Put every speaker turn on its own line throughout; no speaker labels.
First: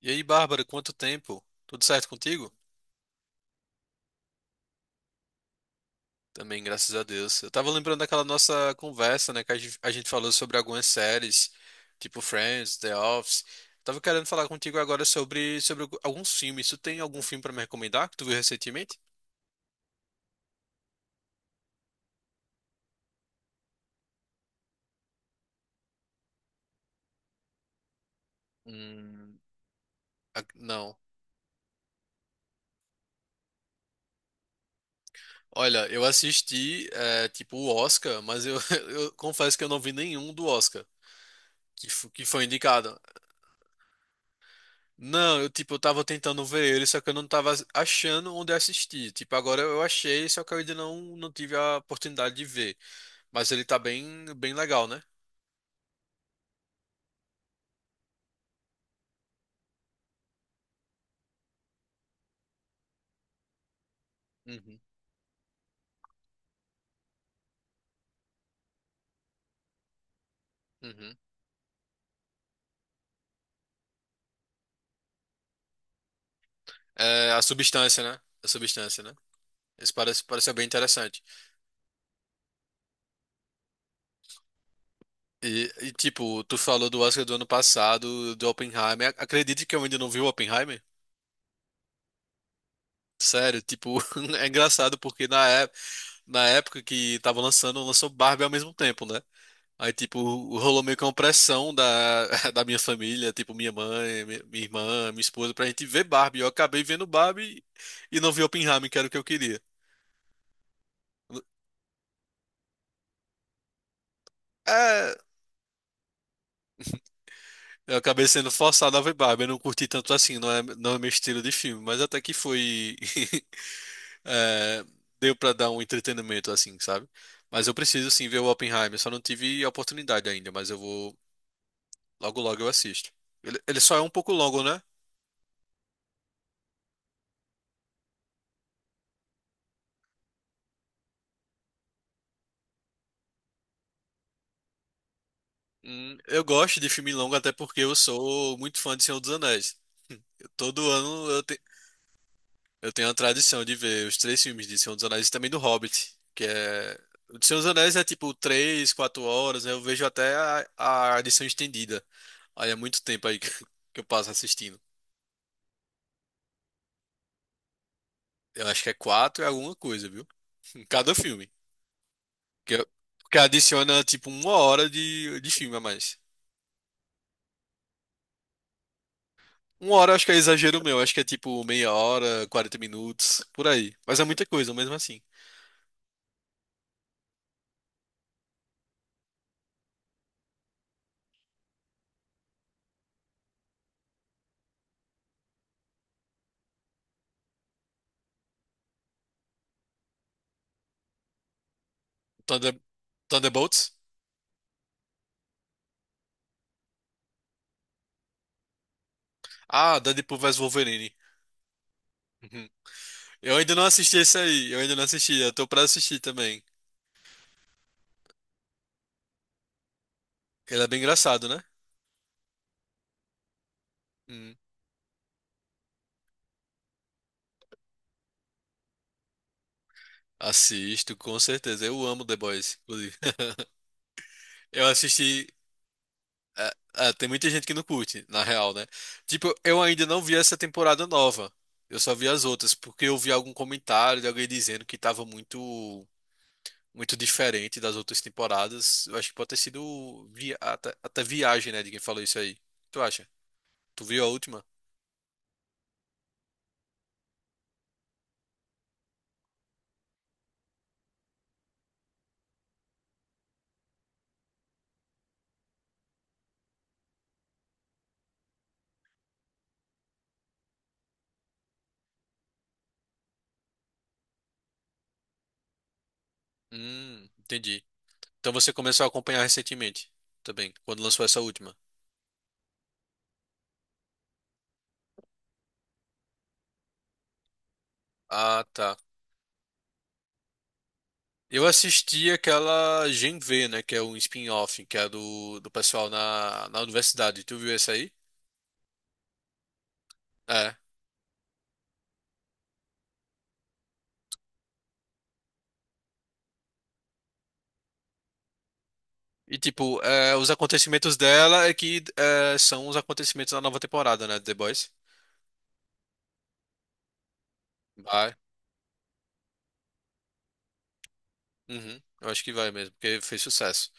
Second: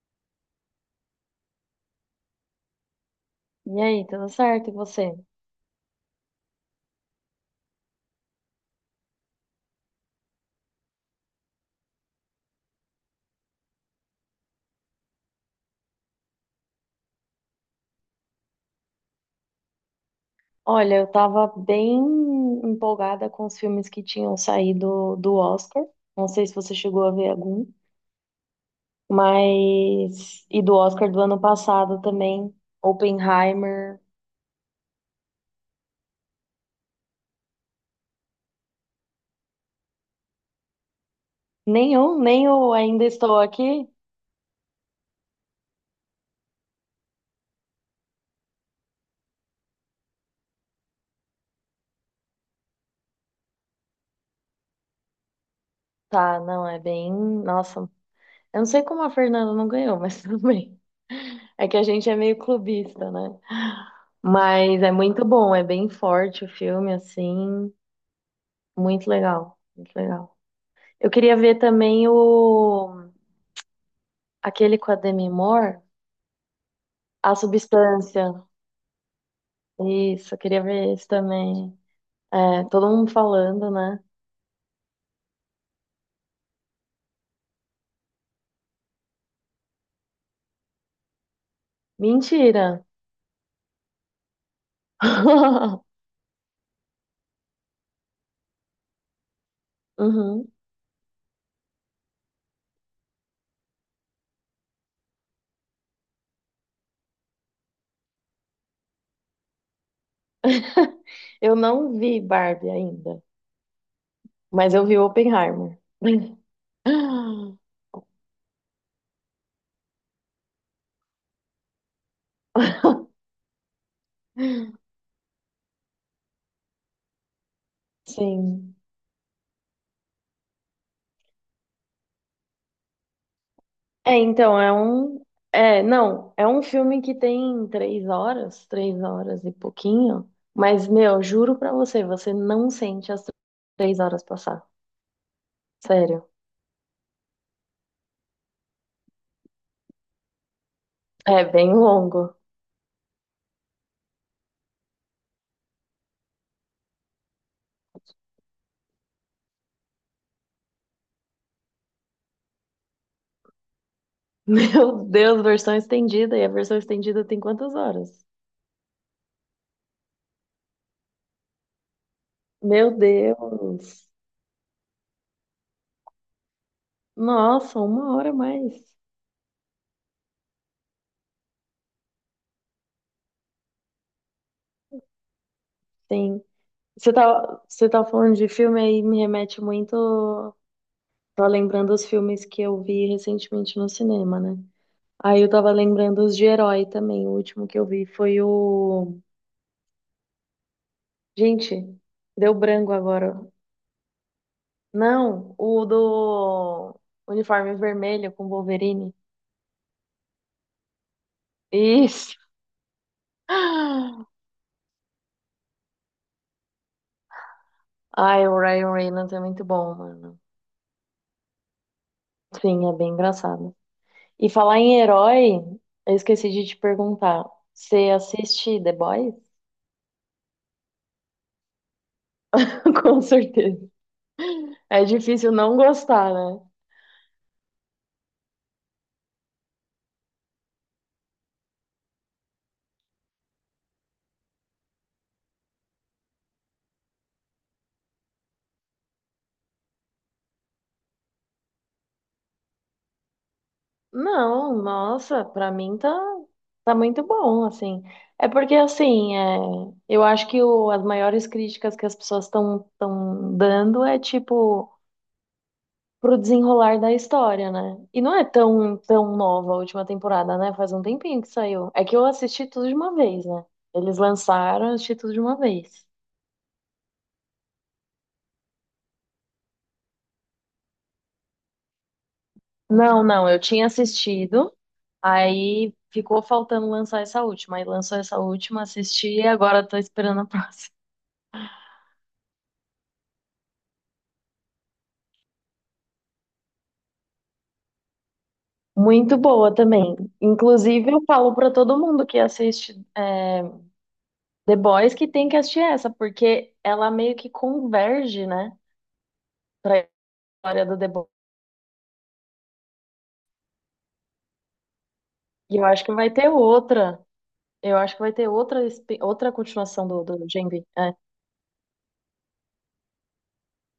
E aí, Bárbara, quanto tempo? Tudo certo contigo?
E aí, tudo certo? E você?
Também, graças a Deus. Eu tava lembrando daquela nossa conversa, né, que a gente falou sobre algumas séries, tipo Friends, The Office. Tava querendo falar contigo agora sobre alguns filmes. Tu tem algum filme pra me recomendar que tu viu recentemente?
Olha, eu tava bem empolgada com os filmes que tinham saído do Oscar. Não sei se você chegou a ver algum,
Hum.
mas. E do
Não.
Oscar do ano passado também. Oppenheimer.
Olha, eu assisti, é, tipo, o Oscar, mas eu, eu confesso que eu não vi nenhum do Oscar que, fo-
Nenhum,
que foi
nem o
indicado.
Ainda Estou Aqui.
Não, eu tipo, eu tava tentando ver ele, só que eu não tava achando onde assistir. Tipo, agora eu achei, só que eu ainda não tive a oportunidade de ver. Mas ele tá bem, bem legal, né?
Tá, não, é bem. Nossa, eu não sei como a Fernanda não ganhou, mas tudo bem. É que a gente é meio clubista, né?
Uhum,
Mas é muito bom, é bem forte o filme, assim. Muito legal, muito legal. Eu
uhum.
queria ver também o aquele com a Demi Moore,
É,
A
a substância, né?
Substância.
A substância, né? Isso parece,
Isso, eu
parece ser
queria
bem
ver esse
interessante.
também. É, todo mundo falando, né?
E, tipo, tu falou do Oscar do ano passado, do Oppenheimer. Acredite que eu ainda não vi o Oppenheimer?
Mentira.
Sério, tipo, é engraçado porque na época, na época que tava lançando, lançou Barbie ao mesmo tempo, né? Aí, tipo,
Uhum.
rolou meio que uma pressão da, da minha família, tipo, minha mãe, minha irmã, minha esposa, pra gente ver Barbie. Eu acabei vendo Barbie e não vi Oppenheimer, que era o que eu queria.
Eu não vi Barbie ainda, mas eu vi
É,
Oppenheimer.
eu acabei sendo forçado a ver Barbie. Eu não curti tanto assim, não é meu estilo de filme, mas até que foi. É, deu pra dar um entretenimento, assim, sabe? Mas eu preciso sim ver o
Sim.
Oppenheimer, só não tive a oportunidade ainda, mas eu vou. Logo, logo eu assisto. Ele só é um
É,
pouco
então,
longo,
é
né?
um. É, não, é um filme que tem três horas e pouquinho, mas, meu, juro pra você, você não sente as três horas passar. Sério.
Eu gosto de filme longo até porque eu sou muito fã de Senhor dos Anéis. Todo ano eu,
É
te-
bem longo.
eu tenho a tradição de ver os três filmes de Senhor dos Anéis e também do Hobbit, que é... O de Senhor dos Anéis é tipo 3, 4 horas, né? Eu vejo até a edição estendida. Aí é muito tempo aí que que eu passo assistindo.
Meu Deus, versão estendida. E a versão estendida tem quantas horas?
Eu acho que é quatro e alguma coisa, viu? Em cada filme. Que, eu-
Meu
que adiciona
Deus.
tipo uma hora de filme a mais.
Nossa, uma hora a mais.
Uma hora eu acho que é exagero meu, acho que é tipo meia hora, 40 minutos, por aí. Mas é muita coisa, mesmo assim.
Sim. Você tá falando de filme aí, me remete muito. Tô lembrando os filmes que eu vi recentemente no cinema, né? Aí eu tava lembrando os de herói também. O último que eu vi foi o. Gente, deu
Thunder...
branco agora.
Thunderbolts?
Não, o do uniforme vermelho com Wolverine.
Ah, Deadpool vs Wolverine.
Isso!
Uhum. Eu ainda não assisti esse aí, eu ainda não assisti, eu tô pra assistir também.
Ai, o Ryan Reynolds é muito bom, mano.
Ele é bem engraçado, né?
Sim, é bem engraçado. E
Hum.
falar em herói, eu esqueci de te perguntar. Você assiste The Boys?
Assisto, com certeza. Eu amo The Boys, inclusive.
Com certeza.
Eu
É
assisti.
difícil não gostar, né?
Ah, ah, tem muita gente que não curte, na real, né? Tipo, eu ainda não vi essa temporada nova. Eu só vi as outras, porque eu vi algum comentário de alguém dizendo que tava muito. Muito diferente das outras temporadas. Eu acho que pode ter sido até viagem, né, de quem falou isso aí. Tu acha? Tu viu a última?
Não, nossa, pra mim tá, tá muito bom, assim. É porque, assim, é, eu acho que as maiores críticas que as pessoas estão dando é, tipo, pro desenrolar da história, né? E não é tão, tão nova a última temporada, né? Faz um tempinho que saiu. É que eu assisti tudo de uma vez, né? Eles lançaram, eu assisti tudo de uma vez.
Entendi. Então você começou a acompanhar recentemente também, quando lançou essa última.
Não, não, eu tinha assistido, aí ficou faltando lançar essa última. Aí lançou essa
Ah,
última,
tá.
assisti e agora tô esperando a próxima.
Eu assisti aquela Gen V, né, que é um spin-off, que é do pessoal na universidade. Tu viu essa aí?
Muito boa também.
É.
Inclusive, eu falo para todo mundo que assiste é, The Boys que tem que assistir essa, porque ela meio que converge, né,
E tipo,
para
é, os
história do The
acontecimentos
Boys.
dela é que é, são os acontecimentos da nova temporada, né, de The Boys.
E eu acho que vai ter outra. Eu acho que vai
Vai.
ter outra, espi- outra continuação do Gen V. É.
Uhum. Eu acho que vai mesmo, porque fez sucesso.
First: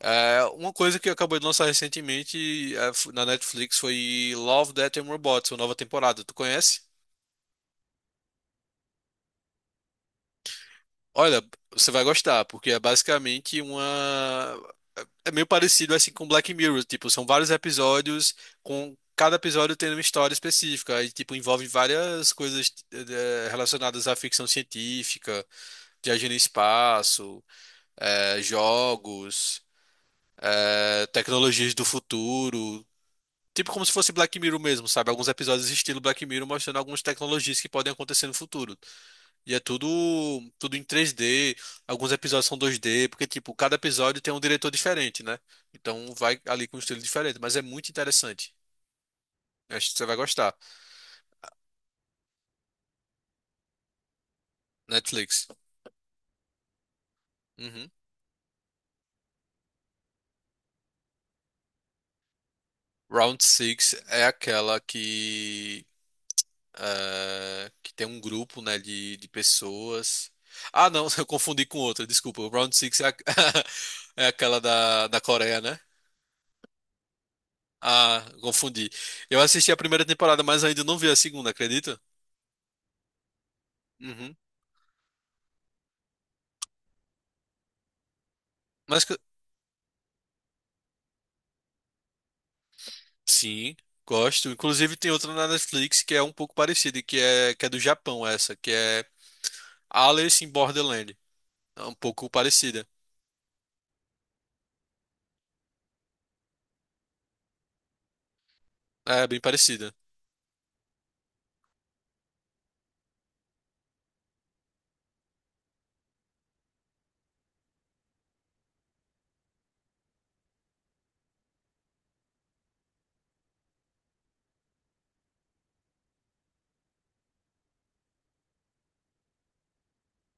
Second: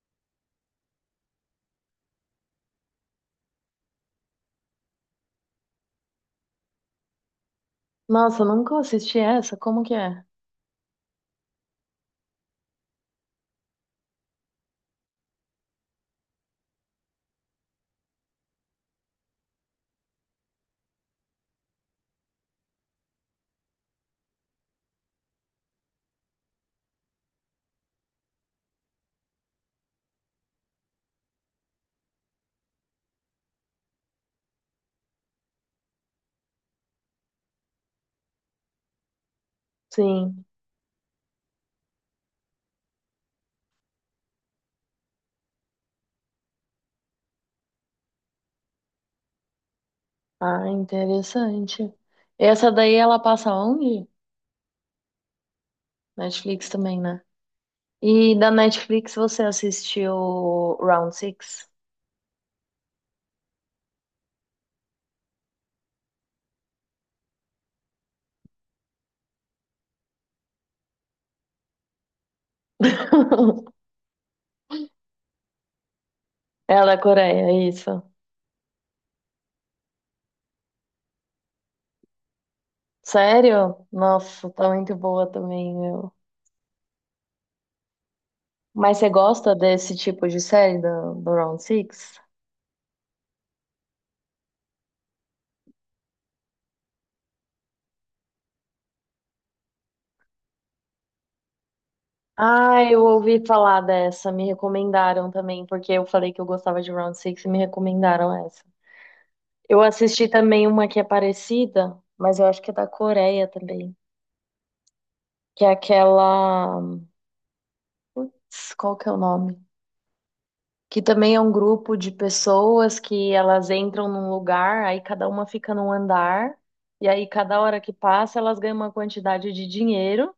É, uma coisa que acabou de lançar recentemente é, na Netflix foi Love, Death and Robots, a nova temporada. Tu conhece?
Nossa, eu nunca assisti essa. Como que é?
Olha, você vai gostar, porque é basicamente uma. É meio parecido assim com Black Mirror, tipo, são vários episódios, com cada episódio tendo uma história específica, e tipo, envolve várias coisas relacionadas à ficção científica, viagem no espaço, jogos, tecnologias do futuro. Tipo como se fosse Black Mirror mesmo, sabe? Alguns episódios estilo Black Mirror mostrando algumas tecnologias que podem acontecer no futuro. E é tudo
Sim.
tudo em 3D, alguns episódios são 2D porque tipo, cada episódio tem um diretor diferente, né? Então vai ali com um estilo diferente, mas é muito interessante. Acho que você vai gostar.
Ah, interessante. Essa daí ela passa onde?
Netflix.
Netflix também, né?
Uhum.
E da Netflix você assistiu Round Six?
Round Six é aquela que que tem um grupo, né, de pessoas. Ah, não, eu confundi com outra, desculpa. O Round Six é, é aquela da, da Coreia, né?
É da Coreia, isso.
Ah, confundi. Eu assisti a primeira temporada, mas ainda não vi a segunda, acredita?
Sério?
Uhum.
Nossa, tá muito boa também, meu. Mas
Mas
você
que-
gosta desse tipo de série do Round Six?
sim, gosto. Inclusive tem outra na Netflix que é um pouco parecida, que é do Japão essa, que é Alice in Borderland. É um pouco
Ah,
parecida.
eu ouvi falar dessa, me recomendaram também, porque eu falei que eu gostava de Round Six e me recomendaram essa.
É bem
Eu
parecida.
assisti também uma que é parecida, mas eu acho que é da Coreia também, que é aquela... Qual que é o nome? Que também é um grupo de pessoas que elas entram num lugar, aí cada uma fica num andar, e aí cada hora que passa elas ganham uma quantidade de dinheiro,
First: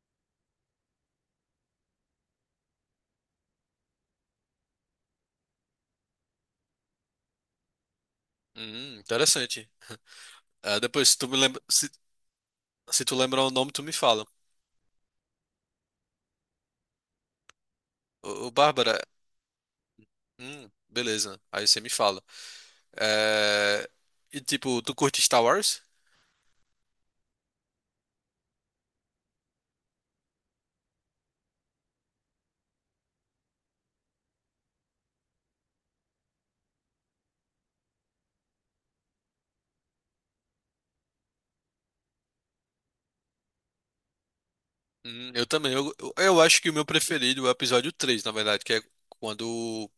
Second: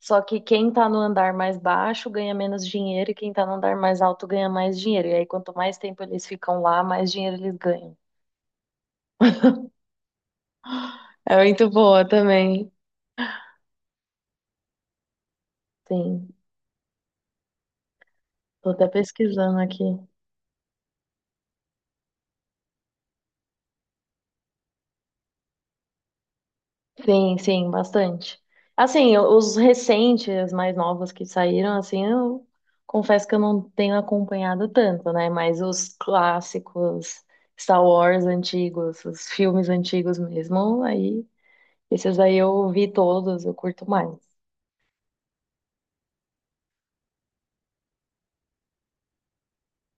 só que quem tá no andar mais baixo ganha menos dinheiro e quem tá no andar mais alto ganha mais dinheiro. E aí quanto mais tempo eles ficam lá, mais dinheiro eles ganham.
Interessante. Ah, depois, se tu me
É
lembra,
muito
se,
boa também.
se tu lembrar o nome, tu me fala.
Sim,
Ô, ô,
tô até
Bárbara,
pesquisando aqui.
beleza. Aí você me fala. É, e tipo, tu curte Star Wars?
Sim, sim, bastante. Assim, os recentes, mais novos que saíram, assim, eu confesso que eu não tenho acompanhado tanto, né? Mas os clássicos, Star Wars antigos, os filmes antigos mesmo, aí, esses aí eu vi todos, eu curto mais.
Eu também. Eu acho que o meu preferido é o episódio três, na verdade, que é quando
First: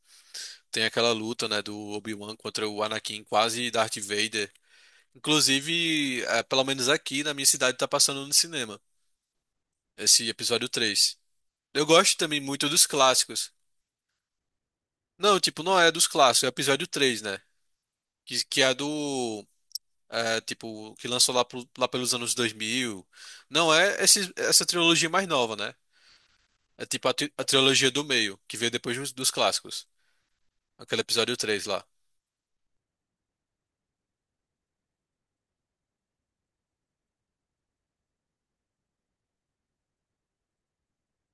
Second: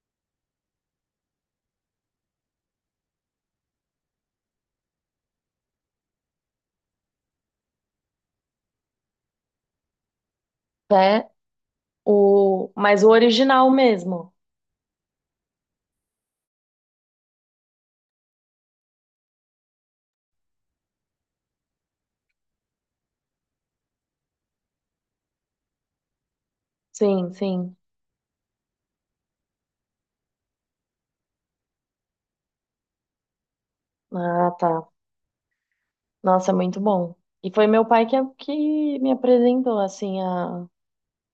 tem aquela luta, né, do Obi-Wan contra o Anakin, quase Darth Vader. Inclusive, é, pelo menos aqui na minha cidade tá passando no cinema esse episódio três.
É
Eu gosto também muito
o,
dos
mas o
clássicos.
original mesmo.
Não, tipo, não é dos clássicos, é o episódio três, né? Que é do. É, tipo, que lançou lá, lá pelos anos 2000. Não é esse, essa trilogia mais nova, né? É tipo a, tri-
Sim,
a
sim.
trilogia do meio, que veio depois dos clássicos. Aquele episódio 3 lá.
Ah, tá. Nossa, é muito bom. E foi meu pai que me apresentou, assim, a,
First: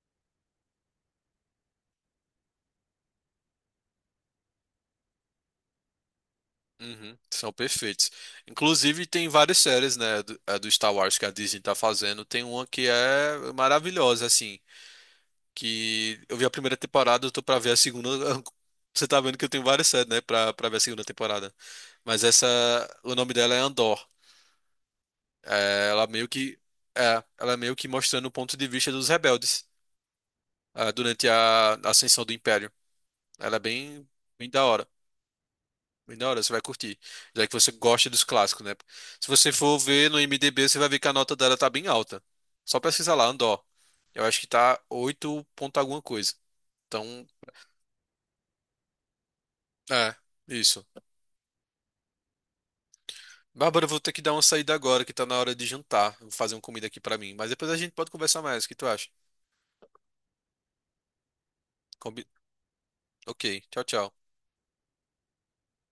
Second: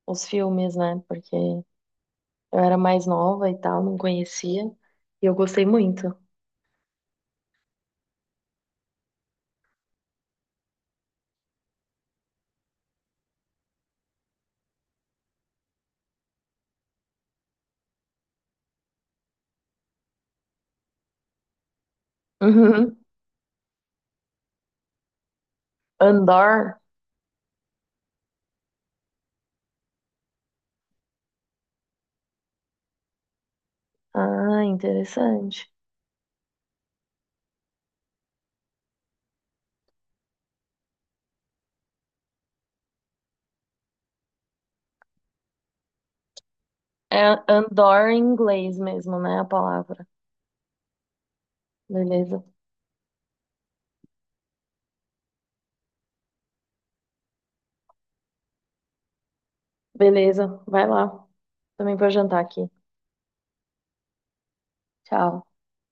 os filmes, né? Porque eu era mais nova e tal, não conhecia. E eu gostei muito.
Uhum, são perfeitos. Inclusive, tem várias séries, né, do, a do Star Wars que a Disney tá fazendo. Tem uma que é maravilhosa, assim, que eu vi a primeira temporada, eu tô pra ver a segunda. Você tá vendo que eu tenho várias séries, né, pra ver a segunda temporada. Mas essa,
Uhum.
o nome dela é Andor. É, ela meio que,
Andor?
É, ela é meio que mostrando o ponto de vista dos rebeldes. Ah, durante a ascensão do Império. Ela é bem, bem da
Ah,
hora.
interessante.
Bem da hora, você vai curtir. Já que você gosta dos clássicos, né? Se você for ver no IMDb, você vai ver que a nota dela tá bem alta. Só pesquisar lá, Andor. Eu acho que tá 8 ponto alguma coisa. Então,
É Andor em inglês mesmo, né? A palavra.
é, isso.
Beleza.
Bárbara, eu vou ter que dar uma saída agora, que tá na hora de jantar. Vou fazer uma comida aqui pra mim. Mas depois a gente pode conversar mais. O que tu acha?
Beleza, vai lá. Também vou
Combi...
jantar aqui.
Ok, tchau, tchau.
Tchau.